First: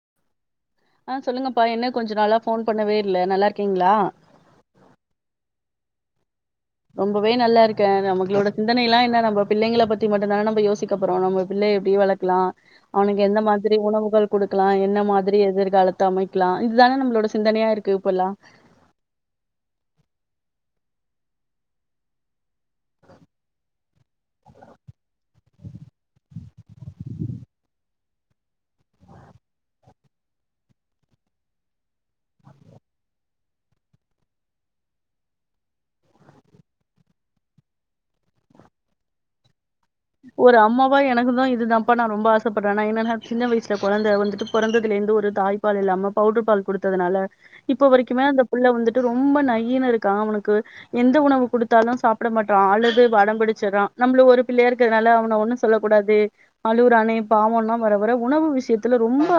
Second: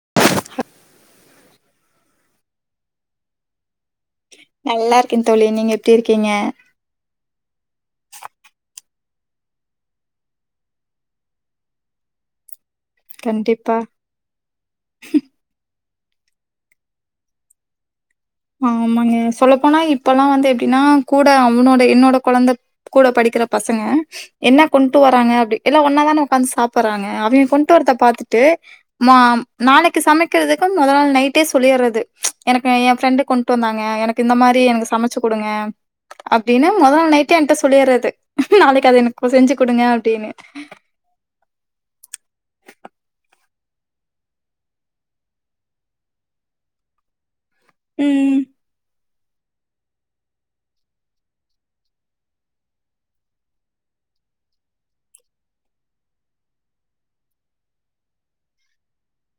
[inaudible] ஆ சொல்லுங்கப்பா என்ன கொஞ்ச நாளா போன் பண்ணவே இல்ல நல்லா இருக்கே நல்லா இருக்கே தோழி நீங்க எப்டி இருக்கீங்க ரொம்பவே நல்லாருக்கே நம்மளோட சிந்தனை எல்லா என்ன நம்ம பிள்ளங்கள பத்தி மட்டுதான நம்ம யோசிக்க போறோ நம்ம பிள்ளைய எப்டி வளக்கலா அவனுக்கு எந்த கண்டிப்பா. மாதிரி உணவுகள் குடுக்கலா என்ன மாதிரி எதிர்காலத்து அமைக்கலா இதுதான நம்மளோட சிந்தனையா இருக்கு இப்பல்லா ஆமாங்க சொல்லப்போனா இப்பல்லா வந்து எப்டின்னா கூட அவனோட என்னோட கொழந்த கூட படிக்கிற பசங்க என்னா கொண்டு வராங்க அப்டி எல்லா ஒன்னா தான ஒக்காந்து சாப்புற்றாங்க அவேகொண்டு வர்றத பாத்துட்டு மா நாளைக்கு சமைக்கிறதுக்கு மொத நாள் நைட்டே சொல்லிறது எனக்கு என் ஃப்ரெண்டு கொண்டு வந்தாங்க எனக்கு இந்த மாரி எனக்கு சமச்சு குடுங்க அப்டின்னு மொத நாள் நைட்டே என்ட சொல்லிறது நாளைக்கு அத எனக்கு செஞ்சு குடுங்க அப்டின்னு. ஒரு அம்மாவா எனக்குதா இதுதாப்பா நா ரொம்ப ஆசப்படுறே நா என்ன நா சின்ன வயசு இந்த கொழந்த வந்துட்டு பிறந்ததுல இருந்து ஒரு தாய்ப்பால் இல்லாம பவுடர் பால் குடுத்ததுனால இப்போ வரைக்குமே ம். அந்த புள்ள வந்து ரொம்ப நய்னு இருக்கா அவனுக்கு எந்த உணவு குடுத்தாலு சாப்ட மாட்றா அழுது வடம் பிடிச்சர்றா நம்பளு ஒரு பிள்ளாயருக் க்கிறதுனால அவன ஒன்னு சொல்லக் கூடாது அலுவுறானே பாவோன்னா வர வர உணவு விஷயத்ல ரொம்ப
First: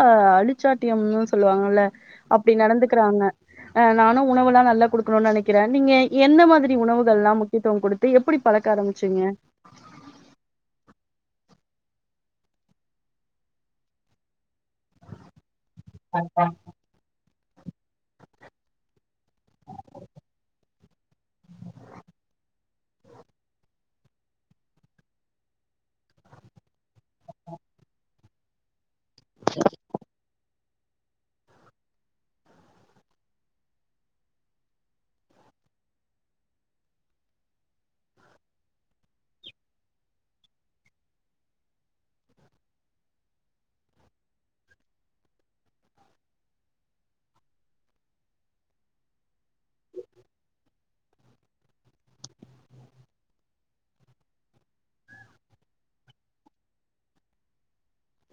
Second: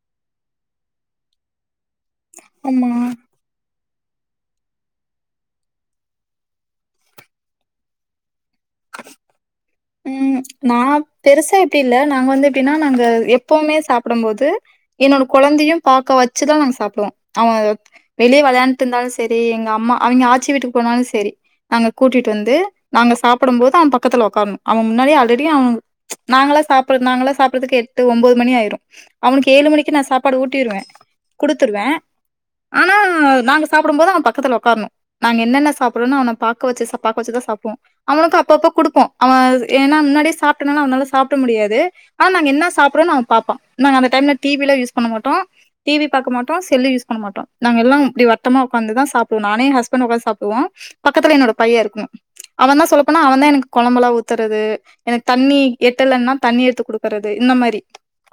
அழுச்சாட்டியம்னு சொல்லுவாங்கல்ல அப்டி ஆமா. நடந்துக்குறாங்க அ நானு உணவெல்லா நல்லா குடுக்கணுன்னு நெனக்குறே நீங்க என்ன மாதிரி உணவுகள்ளா முக்கியத்துவ கொடுத்து எப்டி பழக்க ஆரம்பிச்சீங்க ம் நா பெருசா இப்டி இல்ல நாங்க வந்து எப்டின்னா நாங்க எப்பவுமே சாப்டும் போது என்னோட கொழந்தையு பாக்க வச்சுதா நாங்க சாப்டுவோ அவ வெளிய விளயாண்ட்டு இருந்தாலு சரி எங்க அம்மா அவிங்க ஆச்சி வீட்டுக்கு போனாலு சரி நாங்க கூட்டிட்டு வந்து நாங்க சாப்டும் போது அவ பக்கத்ல ஒக்காரணு அவ முன்னாடி ஆல்ரெடி அவ ப்ச் நாங்களா சாப்பிடற நாங்கள சாப்பிட்றதுக்கு எட்டு ஒம்பது மணி ஆயிரு அவனுக்கு ஏழு மணிக்கு நா சாப்பாடு ஊட்டிறுவே குடுத்துருவே ஆனா நாங்க சாப்டும் போது அவபக்கத்ல ஒக்காரணு நாங்க என்னென்ன சாப்ட்றோன்னு அவன பாக்க வச்சு பாக்க வச்சுதா சாப்டுவோ அவனுக்கு அப்பப்ப குடுப்போ அவ ஏன்னா முன்னாடியே சாப்பிட்டனால அவனால சாப்ட முடியாது ஆனா நாங்க என்னா சாப்றோன்னு அவ பாப்பா நாங்க அந்த டைம்ல டிவில்லா யூஸ் பண்ண மாட்டோ டிவி பாக்க மாட்டோ செல்லு யூஸ் பண்ண மாட்டோ நாங்க எல்லா இப்டி வட்டமா ஒக்காந்துதா சாப்டுவோ நானு எ ஹஸ்பெண்டு ஒக்காந்து சாப்டுவோ பக்கத்துல என்னோட பைய இருக்கனு அவன் தா சொல்லப்போனா அவன்தா எனக்குக் கொழம்பல்லா ஊத்தறது எனக்கு தண்ணி எட்டலன்னா தண்ணி எடுத்து குடுக்குறது இந்த மாரி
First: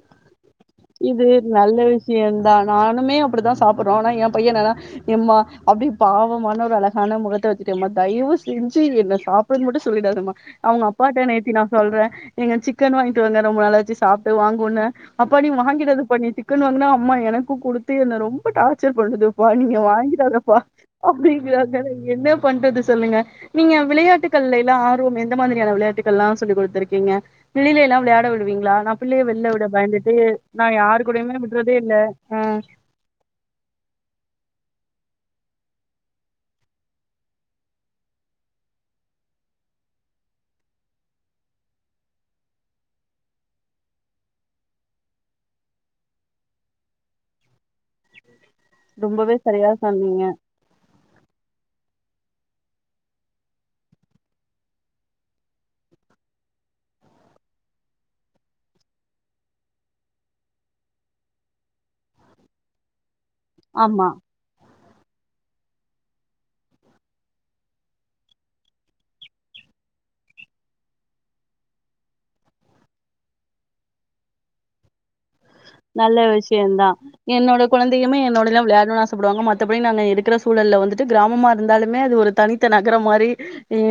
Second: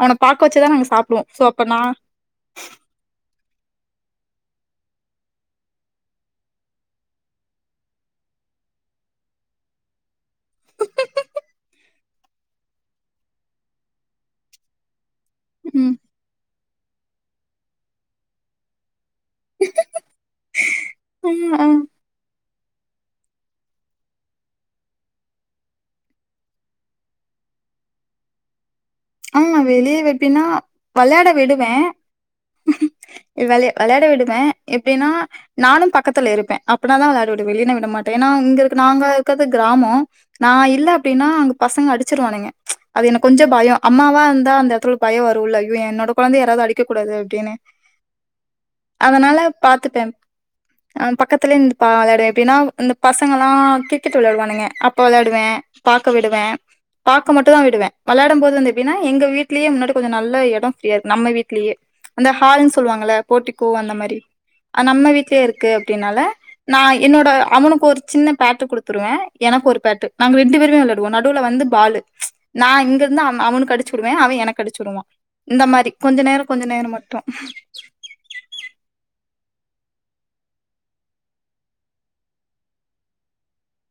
அவன பாக்க வச்சுதா நாங்க சாப்டுவோ இது சோ அப்ப நல்ல நா விஷயந்தா நானுமே அப்டித்தா சாப்டுறோ ஆனா என் பைய நல்லா எம்மா அப்டி பாவமான ஒரு அழகான முகத்த வெச்சுட்டு எம்மா தயிவு செஞ்சு என்ன சாப்புடுன் மட்டு சொல்லிடாதம்மா அவங்க அப்பாட்ட நேத்தி நா சொல்ற நீங்க சிக்கன் வாங்கிட்டு வாங்க ரொம்ப நாளாச்சு சாப்ட்டு வாங் பொண்ண அப்பா நீ ம் வாங்கிடாத பண்ணிட்டு சிக்கனு வாங்குனா அம்மா எனக்கு குடுத்து என்ன ரொம்ப டார்ச்சர் பண்ணுதுப்பா நீங்க வாங்கிறாதப்பா ம், அப்டிங்கறாங்க ம். என்னப் பண்றது சொல்லுங்க நீங்க விளையாட்டுக்கள் எல்லா ஆர்வம் எந்த மாதிரியான விளையாட்டுக்கள்லா சொல்லி குடுத்துருக்கீங்க வெளில எல்லா விளையாட விடுவீங்களா நா பிள்ளைய வெளில ஆம்மா விட வெளிய பயந்துட்டு வெப்பின்னா நா யாரு வெளையாட கூடயுமே விடுவ விடுறதே இல்ல ஆ வெளய வெளையாட விடுவ எப்டின்னா நானும் பக்கத்துல இருப்ப அப்புன்னாதா வெளையாட விடுவ இல்லீன்னா விட மாட்ட ஏன்னா இங்க இருக்குற நாங்க இக்குறது கிராமோ நா இல்ல அப்டின்னா அங்க பசங்க அடுச்சுருவானுங்க அது எனக்கு கொஞ்சோ பயோ அம்மாவா இருந்தா அந்த ஒடத்துல ஒரு பயோ வரு இல்ல அய்யோ என்னோட கொழந்தைய யாராவது அடிக்கக்கூடாது அப்டின்னு ரொம்பவே அதனால சரியா பாத்துப்பேம் சொன்னீங்க அ பக்கத்துலயே நின்டு பா வெளையாடுவே எப்டின்னா இந்த பசங்கெல்லா கிரிக்கெட் வெளையாடுவானுங்க அப்ப வெளையாடுவ பாக்க விடுவ பாக்க மட்டுதா விடுவ வெளையாடும் போது வந்து எப்டின்னா எங்க வீட்லயே முன்னாடி கொஞ்சோ நல்லா எடோ ஃபீரியா இருக் நம்ம வீட்லயே அந்த ஹால்ன் சொல்வாங்கள்ள போர்ட்டிக்கோ அந்த ஆமா மாரி நம்ம வீட்லயே இருக்கு அப்டின்னால நா என்னோட அவனுக்கு ஒரு சின்ன பேட்டு குடுத்துருவ எனக்கு ஒரு பேட்டு நாங்க ரெண்டு பேருமே வெளையாடுவோ நடுவுல வந்து பாலு நா இங்கிருந்து அவனுக் கடுச்சுடுவ அவ எனக்கடுச்சுடுவா நல்ல விஷ்யந்தா என்னோட கொழந்தையுமே என்னோடதா வெளையாடனுன் ஆசப்படுவாங்க மத் மத்தபடி நாங்க இருக்குற சூழல்ல வந்துட்டு கிராமமா இருந்தாலுமே அது ஒரு தனித்த நகரம் மாரி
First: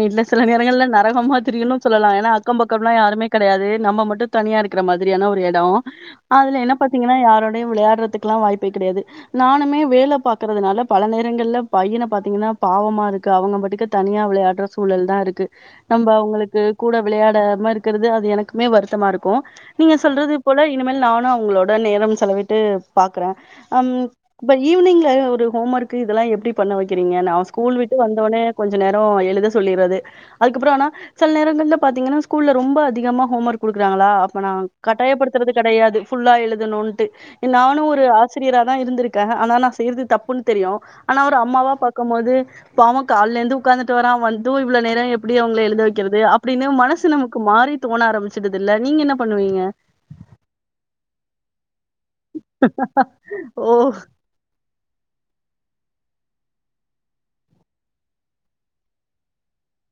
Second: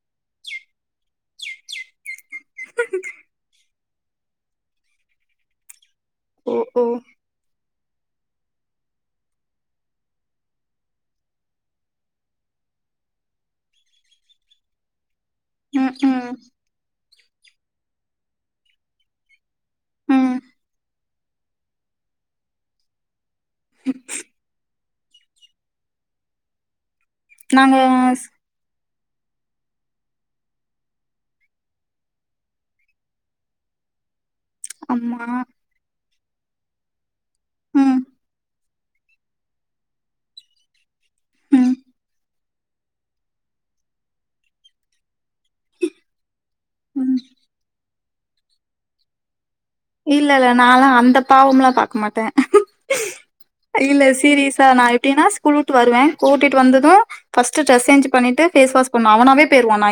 இன்னு சில நேரங்கல்ல நரகமாதிரின்னு சொல்லலா ஏன்னா அத் அக்கம்பக்கோம்லா யாருமே கெடையாது நம்ம மட்டு தனியா இருக்குற மாதிரியான ஒரு எடோ ஓ அதுல என்ன ஓ பாத்தீங்கன்னா யாரோடையு விளையாட் த்துக்கெல்லா வாய்ப்பே கெடையாது நானுமே வேல பாக்கறதுனால பல நேரங்கள்ல பையன பாத்தீங்கன்னா பாவமாருக்கு அவங்க பாட்டுக்கு தனியா வெளையாட்ற சூழல் தா இருக் கு ம் நம்ப ம் அவுங்களுக்கு கூட விளையாடமா இருக்கறது அது எனக்குமே வருத்தமா இருக்கு நீங்க சொல்றது ம் இப்போல இனமேல் நான் நா உங்களோட நேரம் செலவிட்டு பாக் க்கற அம் பை இ ஈவினிங்ல லயே ஒரு ஹோம்மர்க்கு இதெல்லா எப்டி பண்ண வைக் க்குறீங்க நா நாங்க ஸ்கூல் விட்டு வந்தவொன்னே கொஞ் கொஞ்ச நேரோ எழுத சொல்லிறது அதுக்கப்புறோ ஆனா சில நேரங்கல்ல பாத்தீங்கன்னா ஸ்கூல்ல ரொம்ப அதிகமா ஹோம்மர்க் குடுக்குறாங்களா அப்பனா ஆமா கட்டாயப்படுத்துறது கெடையாது ஃபுல்லா எழுதணுன்ட்டு நானு ம் ஒரு ஆசிரியரா நா இருந்திருக்கே ஆனா நா செய்யுறது தப்புன்னு தெரியு ஆனா ஒரு அம்மாவா ம் பாக்கும் போது பாவோ கால்ல இருந்து உக்காந்துட்டு வாரா வந்தூ இவ்ள நேரே எப் எப்டி அவுங்ள எழுத வக்குறது அப்டின்னு மனசு ம் நமக்கு மாறி தோண ஆரம்பிச்சுடுதுல்ல நீங்க என்ன பண்ணுவீங்க இல்ல இல்ல நானல்லா அந்த பாவம் எலா பாக்க க்க மாட்டே ஓ இல்ல சீரீயஸா நா அப்டி நா ஸ்கூல் விட்டு வருவே கூட்டிட்டு வந்தது ஃபஸ்ட்டு ட்ரேஸ் சேஞ்சு பண்ணிட்டு பேஸ்வாஷ் பண்ணுவா அவனவே போயிறுவா நா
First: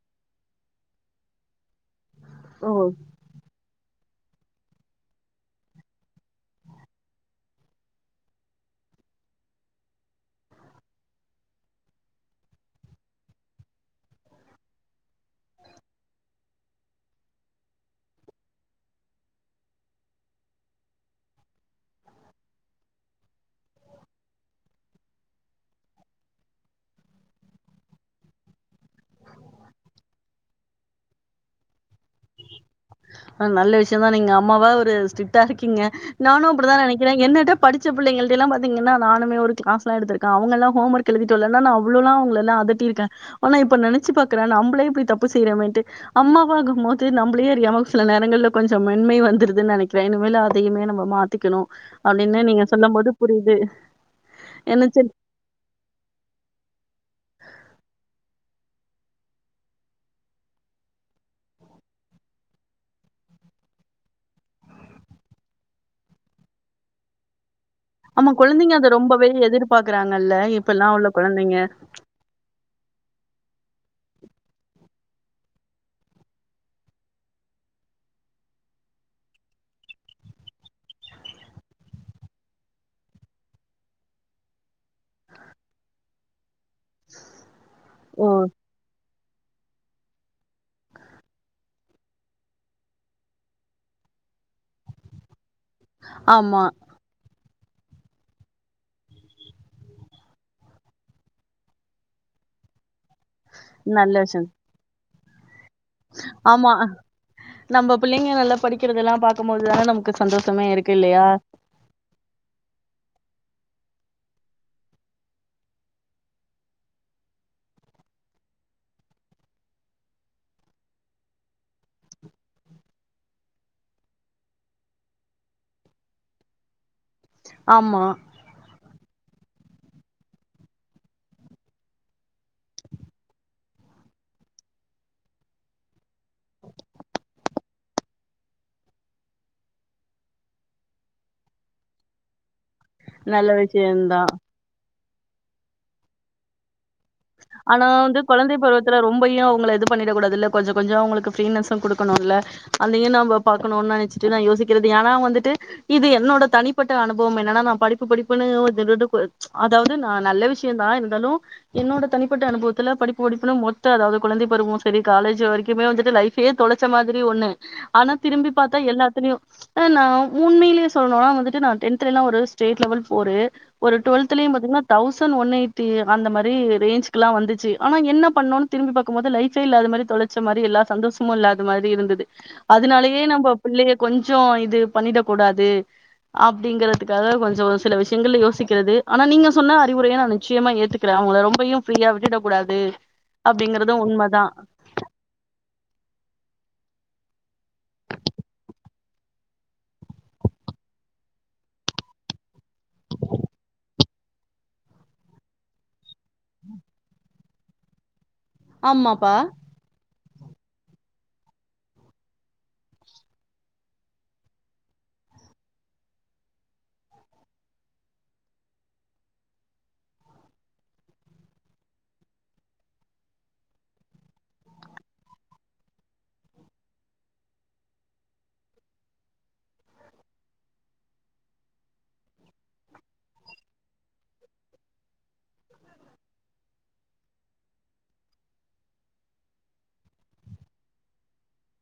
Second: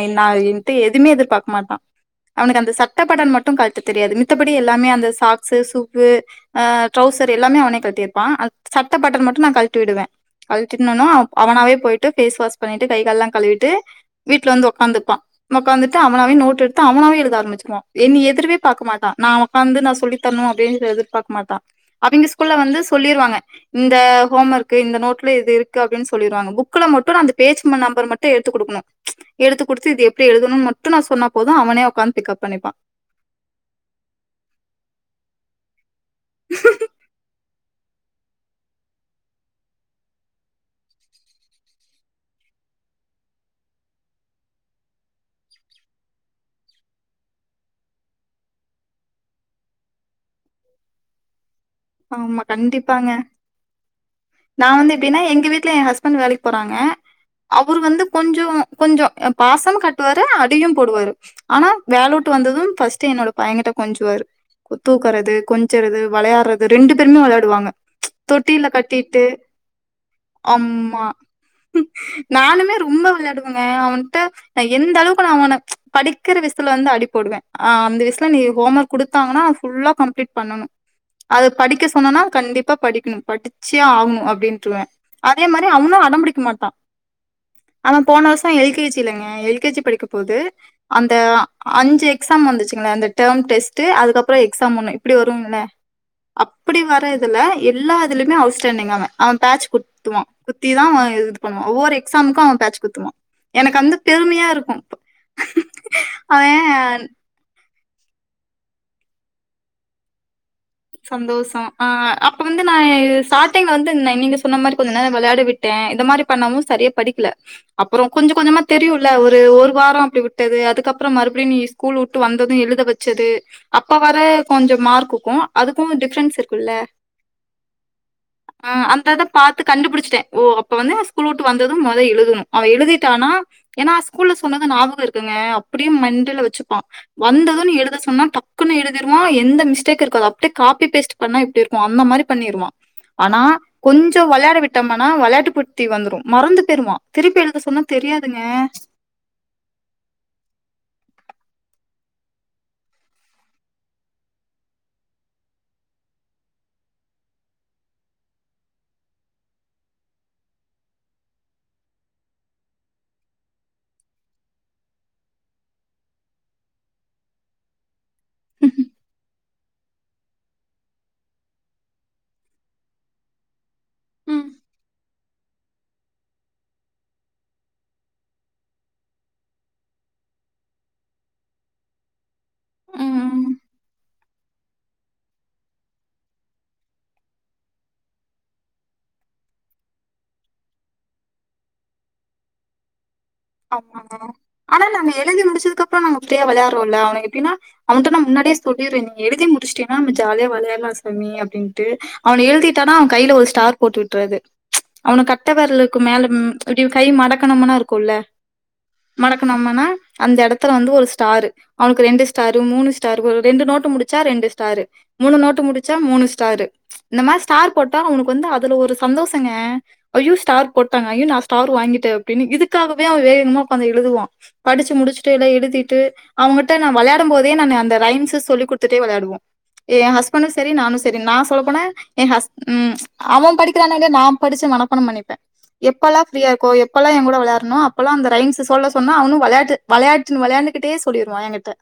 ஏன்ட்ட ஏதுவுமே எதிர்பாக்கமாட்டா அவனுக்கு ஓ அந்த சட்ட பட்டன் மட்டு கலட்டி தெரியாது மித்தப்படி எல்லாமே அந்த சாக்ஸ்சு சுவ்வு ஆ ட்ரௌசர் எல்லாமே அவனே கழட்டியிருப்பா சட்ட பட்டன் மட்டு நா கழட்டி விடுவே கழட்டிணனோ அவனாவே போயிட்டு பேஸ் வாஷ் பண்ணிட்டு கை எல்லா கழுவிட்டு வீட்ல வந்து ஒக்காந்துப்பா ஒக்காந்துட்டு அவனாவே நோட்டு எடுத்து அவனாவே எழுத ஆரம்பிச்சிருவா என்னய எதிரே பாக்க மாட்டா நா ஒக்காந்து நா சொல்லி தரணு அப்டின்னு எதிர்பாக்க மாட்டா அவிங்க ஸ்கூல்ல வந்து சொல்லிருவாங்க இந்த ஹோம் ஒர்க்கு இந்த நோட்ல இது இருக்கு அப்டின்னு சொல்லிருவாங்க புக்ல மட்டு நா அந்த பேஜ் நம்பர் மட்டு எடுத்து குடுக்கணு ம்ச எடுத்து குடுத்து இது எப்டி எழுதணும்னு மட்டு நா சொன்னா போது அவனே ஓக்காந்து பிக்கப்பண்ணிப்பா நெஜமா நீங்க அம்மாவா ஒரு ஸ்ட்ரிக்டா இருக்கீங்க நானு அப்டித நெனக்குறே என்னதுப் படிச்ச பிள்ளைங்களிட்ட எல்லா பாத்தீங்கனா நானுமே ஒரு கிளாஸ் எல்லா எடுத்திருக்கே அவங்கல்லா ஹோம் ஒர்க் எழுதிட்டுவர்லனா அவ்வோளல்லா அவுங்கள எல்லா அதட்டிருக்கே ஆனா இப்ப நெனச்சு பாக்கறே நம்பளே இப்டி தப்பு செய்யறோமேன்ட்டு அம்மாவாகும் போது வந்து நம்பளே அறியாம சில நேரங்கல்ல கொஞ்சோ மென்மை வந்துருதுன்னு நெனக்குறே இனிமேல் அதயுமே நம்ம மாத்திக்கணு ஆமா கண்டிப்பாங்க நா என்ன வந்து சரி எப்டின்னா எங்க வீட்ல எ ஹஸ்பண்ட் வேலைக்கு போறாங்க அவர் வந்து கொஞ்சோ கொஞ்சோ பாசமு காட்டுவாரு அடியு போடுவாரு ஆனா வேலவிட்டு வந்தது ஃபஸ்டு என்னோட பையன்கிட்ட கொஞ்சுவாரு தூக்குறது கொஞ்சுறது வெளயாடுறது ரெண்டு பேருமே வெளயாடுவாங்க ஆமா தொட்டில குழந்தைங்க அத கட்டிட்டு ரொம்பவே எதிர்பார்க்கறாங்கல்ல. இப்பலாம் அம்மா உள்ள குழந்தைங்க. நானுமே ரொம்ப வெளயாடு அவ அவன்கிட்ட எந்த அளவுக்கு நா அவன படிக்கிற விசயத்ல வந்து அடி போடுவே ஆ அந்த விசயத்ல நீ கோம்வொர்க் குடுத்தாங்னா ஃபுல்லா கம்ளிட் பண்ணனு அத படிக்க சொன்னனா கண்டிப்பா படிக்கணு படிச்சே ஆகணு அப்டின்னுருவே அதே மாரி அவனு அடம்பிடிக்க மாட்டா அவ ஓ! போன வருஷோ எல் கே ஜி இல்லங்க எல் கே ஜி படிக்கும் போது அந்த அஞ்சு எக்ஸாம் வந்துச்சுங்கள அந்த டேம் டெஸ்ட்டு அதுக்கப்றோ எக்ஸாம் ஒன்னு இப்டி வரும்ள ஆமா. அப்டி வர இதுல எல்லா இதுலயுமே அவுட்ஸ்டாண்டிங் அவே அவே பேட்ச் குத்துவா குத்திதா அவே இது பண்ணுவா ஒவ்வொரு எக்ஸாமுக்கு அவே பேட்ச் குத்துவா எனக்கு வந்து நல்ல பெருமையா விஷயம். இருக்கு அவ ஆமா நம்ம பிள்ளைங்க நல்லா படிக்கிறதெல்லா பாக்கும்போது தான நமக்கு சந்தோஷம் சந்தோஷோ ஆ அப்ப வந்து நா எ ஸ்டார்ட் டிங் வந்து ந நீங்க சொன்ன மாரி கொஞ்சோ நேரோ விளையாட விட்டே இந்த மாரி பண்ணவு சரியா படிக்கல அப்புறோ கொஞ்ச கொஞ்சமா தெரியுல்ல ஒரு ஒரு வாரோ அப்பிடி விட்டது அதுக்கப்புறம் மறுபடியு நீ ஸ்கூல்வுட்டு வந்தது எழுத வச்சது அப்ப வர கொஞ்சோ மார்க்குக்கு அதுக்கு டிப்ரென்ஸ் இருக்கும்ல ஆமா த்தது பாத்து கண்டுபுடிச்சிட்டே ஓ அப்ப வந்தது ஓ ஸ்கூல்வுட்டு வந்தது மொத எழுதனு அவ எழுதிட்டானா ஏன்னா ஸ்கூல்ல சொன்னது ஞாபகோ இருக்குங்க அப்பிடியும் மண்டல வச்சுப்பா வந்தது நீ எழுத சொன்னா டக்குன்னு எழுதிடுவா எந்த மிஸ்டேக்கு இருக்காது அப்டே காப்பி பேஸ்ட் பண்ணா எப்பிடி இருக்கு அந்த மாரி பண்ணிருவா ஆனா நல்ல விஷயந்தா கொஞ்சோ விளையாட விட்டோம்னா விளையாட்டு புத்தி வந்துரு மறந்து பெய்ருவா ஆனா வந்து குழந்தை பருவத்துல ரொம்பையு அவுங்கள இது பண்ணிட கூடாதுல்ல கொஞ்சோ கொஞ்சோ அவுங்களுக்கு ப்ரீனஸசு கொடுக்கணுல்ல அந்தியு நாம பாக்கணுன்னு நெனச்சுட்டு நா யோசிக்கிறது ஏன்னா வந்துட்டு இது என்னோட தனிப்பட்ட அனுபவோ என்னன்னா நா படிப்பு படிப்புன்னு இந்த நெணடுப்பு அதாவது நா நல்ல விஷ்யோதா இருந்தாலு என்னோட தனிப்பட்ட அனுபவத்துல படிப்பு படிப்புன்னு மொத்த அதாவது குழந்தை பருவோ சரி காலேஜ் வரைக்குமே வந்துட்டு லைபே தொலைச்ச மாதிரி ஒண்ணு ஆனா திரும்பி பாத்தா எல்லாத்திலியு நா உண்மையிலே சொல்லணுன்னா வந்துட்டு நா டென்தல ஒரு ஸ்டேட் லெவல் போரு ஒரு டுவெல்த்ல ம். பாத்தீங்கனா தௌசண்ட் ஒன் எயிட்டி அந்த மாரி ரேஞ்சுக்கெல்லா வந்துச்சு ஆனா என்ன பாண்ணோன் திரும்பி பாக்கு போது லைபே இல்லாத மாரி தொலைச்ச மாரி எல்லா சந்தோசமு இல்லாத மாரி இருந்தது அதனாலேயே ம். நம்ம பிள்ளை கொஞ்சோ இது பண்ணிடக் கூடாது அப்பிடிங்கறதுக்காக கொஞ்சோ சில விஷயங்கள் யோசிக்கிறது ஆனா நீங்க சொன்ன அறிவுரையை நா நிச்சயமா ஏத்துக் க்கர அவுங்கள ரொம்பையு ப்ரீயா விட்டுடக் கூடாது அப்டிங்கறது ஆமாங்க உண்மதா ஆனா நாம எழுதி முடிச்சது அப்புறோ நாங்க ப்ரீயா விளையாடுறோல்ல எப்பிடினா அவன்ட நா முன்னாடியே சொல்லிருவே நீ எழுதி முடிச்சிடினா நம ஜாலியா விளையாலா சாமி அப்பிடின்ட்டு அவன எழுதி ட்டனா அவ கையில ஒரு ஸ்டார் போட்டுவிட் ட்றது அவன கட்டவரலளுக்கு மேல இப்பிடி கை மடக்கணும்னா இருக்கும்ல ஆமாப்பா மடக்கணம்மனா அந்த இடத்துல வந்து ஒரு ஸ்டாரு அவனுக்கு ரெண்டு ஸ்டாரு மூணு ஸ்டாரு ரெண்டு நோட்டு முடிச்சா ரெண்டு ஸ்டாரு மூணு நோட்டு முடிச்சா மூணு ஸ்டாரு இந்த மாரி ஸ்டார் போட்டா அவனுக்கு வந்து அதுல ஒரு சந்தோஷங்க ஐயோ ஸ்டார் போட்டாங்க ஐயோ நா ஸ்டார் வாங்கிட்டே அப்பிடின்னு இதுக்காக இப்பயு அவே வேகமாக உட்கார்ந்து எழுதுவா படிச்சி முடிச்சிட்டு எல்லா எழுதிட்டு அவங்கிட்ட நா விளையாடு போதே அந்த ரைம்ஸ் சொல்லி குடுத்துட்டே விளையாடுவோ ஏ ஹஸ்பண்டு சரி நானு சரி நா சொல்ல போன அவன் படிக்கிறானோ இல்லையோ நா படிச்சி மனப்பாடோ பண்ணிப்பே எப்பல்லா ப்ரீயா இருக்கோ? எப்ப எல்லா ஏ கூட விளையாட்றானோ ப்பல்லா அந்த ரைம்ஸா சொல்ல சொன்னா அவுனு விளையாட்டு விளையாட்டுன்னு விளையாண்டுக்கிட்டே சொல்லிடுவா என்கிட்ட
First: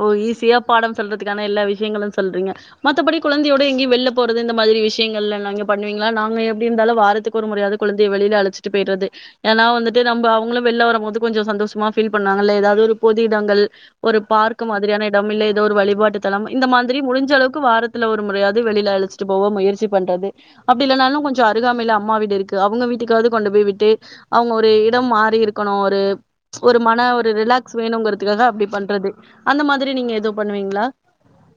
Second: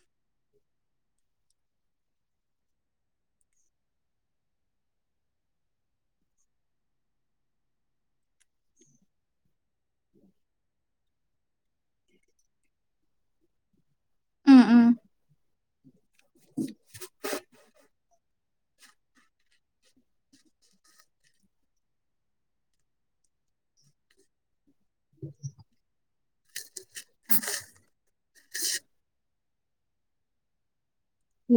ஓ ஈஸியா பாடம் சொல்றதுக்கான எல்லா விஷயங்களு சொல்றீங்க மத்தபடி குழந்தையோட எங்கயு வெளில போறது இந்த மாதிரி விஷயங்கள்லங்க பண்ணுவீங்களா நாங்க எப்பிடி இருந்தாலு வாரத்துக்கு ஒரு முறையாவது குழந்தைய வெளியில அழைச்சிட்டு போய்டறது ஏன்னா வந்துட்டு நம்ம அவங்களு வெள்ல வரு போது கொஞ்சோ சந்தோஷமா ஃபீல் பண்ணாங்கல்ல ஏதாவது ஒரு பொது இடங்கள் ஒரு பார்க் ம் ம் மாதிரியான இடம் இல்லை ஏதோ ஒரு வழிபாட்டு தலம் இந்த மாதிரி முடிஞ்ச அளவுக் வாரத் த்ல ஒரு முறையாவது வெளியில அழிச்சிட்டு போவோ முயற்சி பண்றது அப்பிடி இல்லனாலு கொஞ்ச அருகாமையில அம்மா வீடு இருக்கு அவுங்க வீட்டுக்காவது கொண்டு போய் விட்டு அவுங்க ஒரு இதம் மாறி இருக்கணு ஒரு ஒரு மன ஒரு ரிலாக்ஸ் வேணுங்கற்துக்காக அப்பிடி பண் ட்ரது அந்த மாதிரி நீங்க ஏது பண்ணுவீங்ளா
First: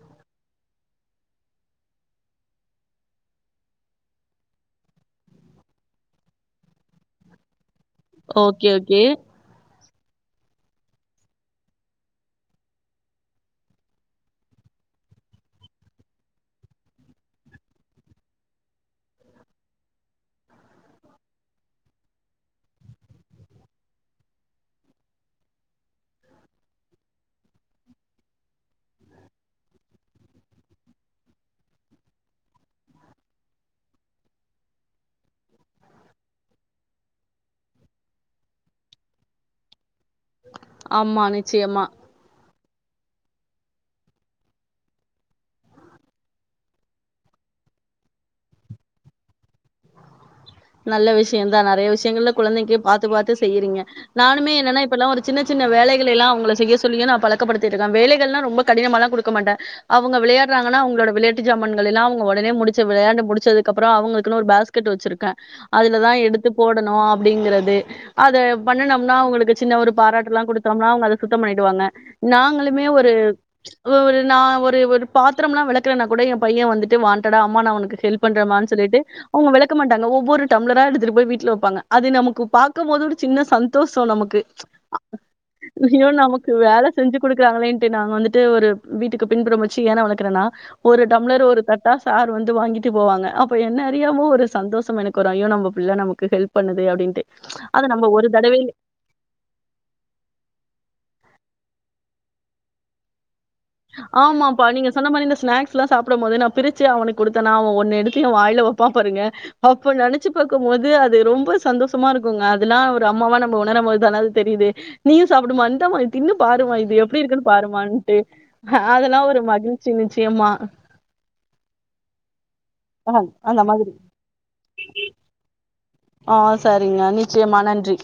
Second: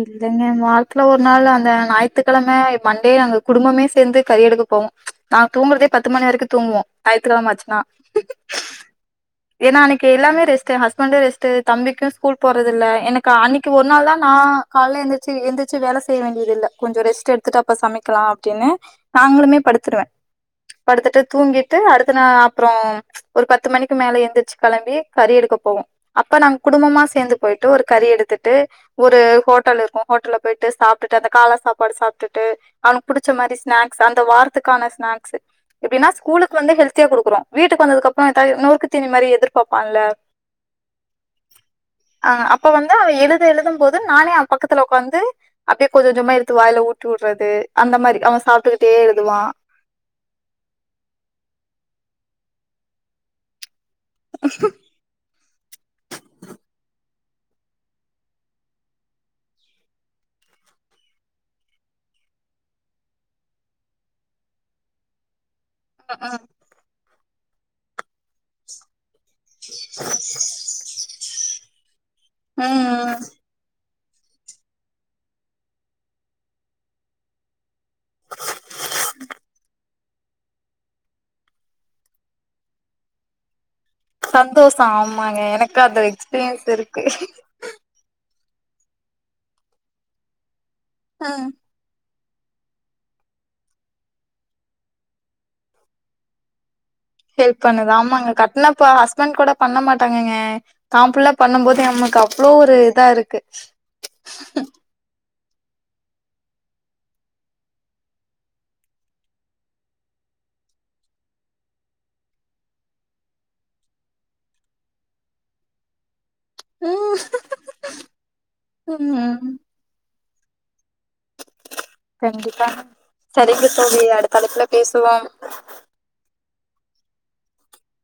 இல்லங்க வாரத்துல ஒரு நாள் அந்த ஞாயித்துக்கெழம மண்டே நாங்க குடும்பமே சேர்ந்து கறிஎடுக்க போவோ நா தூங்குறதே பத்து மணி வெரிக்கு தூங்குவோ ஞாயித்துக்கெழம ஆச்சுன்னா ஓகே ஓகே கே எல்லாமே ரெஸ்டு எ ஹஸ்பெண்ட் ரெஸ்டு தம்பிக்கு ஸ்கூல் போறதுல்ல எனக்கு அன்னிக்கு ஒரு நாள் தா நா கால எந்திரிச்சு எந்திரிச்சு வேல செய்ய வேண்டியது இல்ல கொஞ்ச ரெஸ்ட் எடுத்துட்டு அப்ப சமைக்கலா அப்டின்னு நாங்கலுமே படுத்துடுவே படுத்துட்டு தூங்கிட்டு அடுத்து நா அப்றோ ஒரு பத்து மணிக்கு மேல எந்திர்ச்சு களம்பி கறி எடுக்க போவோ அப்ப நாங்க குடும்பமா சேர்ந்து போய்ட்டு ஒரு கறி எடுத்துட்டு ஒரு ஹோட்டல் இருக்கு ஹோட்டல்ல போய்ட்டு சாப்டுட்டு அந்த காளா சாப்பாடு சாப்டுட்டு அவனுக்கு புடிச்சமாரி ஸ்நேக்ஸ் அந்த வாரத்துக்கானஸ்நேக்ஸ் எப்டினா ஸ்கூலுக்கு வந்து ஹெல்தியா குடுக்குறோ வீட்டுக்கு வந்தது கப்றோ ஏதாது நொறுக்கு தீனி மாரி எதிர்பாப்பான்ல ஆமா நிச்சயமா இப்ப வந்து அவெ எழுத எழுதும் போது நானே அவ பக்கத்துல உக்காந்து அப்டியே கொஞ்ச கொஞ்சமா எடுத்து வாய்ல ஊட்டி வுட்றது அந்த மாரி அவ சாப்டுகிட்டே எழுதுவா நல்ல விஷய தா நறயா விஷ்யங்கள்ல குழந்தைக்கு பாத்து பாத்து செய்யுறீங்க நானுமே என்னனா இப்பெல்லா ஒரு சின்ன சின்ன வேலைகளலா அவுங்கள செய்ய சொல்லி ஏனா பல [unintelligible] வேலைகள்ளாம் ரொம்ப கடினமாலா குடுக்க மாட்டே அவுங்க விளையாட்றாங்கனா அவுங்கலோட விளையாட்டு ஜமாண்களெள்ளா அவங்க உடனே முடிச்ச விளயான்டு முடிச்சதுக்கப்றோ அவங்களுக்குனு ஓரு பேஸ்கெட் வெச்சிருக்கே அதுல தா எடுத்து போடணு அப்டிங்கறது அத பண்ணுனம் நா அவுங்களுக்கு சின்ன ஒரு பாராட்டு லா குடுத்தோம்னா அவுங்க அத சுத்தம் பண்ணிடுவாங்க ம் நாங்களுமே ஒரு ம் ஒரு நா ஒரு ஒரு பாத்ரோம்னா வெளக்கறனா கூட எ பையெ வந்துட்டு வான்டடா அம்மா நா உனுக்கு ஹெல்ப் பண்ற மானு சொல்லிட்டு அவுங்க வெளக்க மாட்டாங்க ஓ ஒவ்வொரு டம்ளரா எடுத்துட்டு போய் வீட்ல வெப்பாங்க அது நமக்கு பாக்கு போது ஒரு சின்ன சந் தோசோ நமக்கு சந்தோஷோ ஆமாங்க எனக்கு அந்த ஐயோ நமக்கு எக்ஸ்பீரியன்ஸ் வேல இருக்கு செஞ்சு குடுக்குறாங்களேன்டு நாங்க வந்து ட்டு ஒரு வீட்டுக்கு பின்புறம் வெச்சு யாண வளக்குறனா ஒரு டம்ளரு ஒரு தட்டா சார் வந்து வாங்கிட்டு போவாங்க அப்போ என்ன அறியாம ஒரு சந்தோஷம் எனக்கு குரோம் ஐயோ நம்ம பிள்ள நமக்கு ஹல்ப் பண்ணுதே அப் ஹெல்ப் பண்ணுது ஆமாங்க கட்னப்ப ஹஸ்பெண்ட் கூட பண்ண மாட்டாங்கங்க தாபுள்ள பண்ணும் போது நமக்கு அவ்ளோ ஒரு இதாருக்கு ஆமாபா நீங்க சொன்ன மாரி இந்த ஸ்நேக்ஸ் சுலா சாப்டும் போது நா பிரிச்சு அவனுக்கு குடுத்தனா அவ ஒன்ன எடுத்து எ வாய்ல வெப்பா பாருங்க அப்ப நெனச்சு பாக்கும் போது அது ரொம்ப சந்தோஷமா இருக்கும்ங்க அதெல்லாம் ஒரு அம்மாவா நம்ம உணரும் போது தான அது தெரியுது நீயும் சாப்டு மா இந்த மா இன்னு பாருமா இது ம் எப்டி இருக்குன்னு பாருமான்ட்டு அதெல்லா ஒரு மகிழ்ச்சிங்க நிச்சயமா தங்கி [unintelligible] அஹ அந்த சரிங்க மாதிரி. தோலி அடுத்தஅலைப்புல பேசுவோம் ஆ சரிங்க நிச்சயமா நன்றி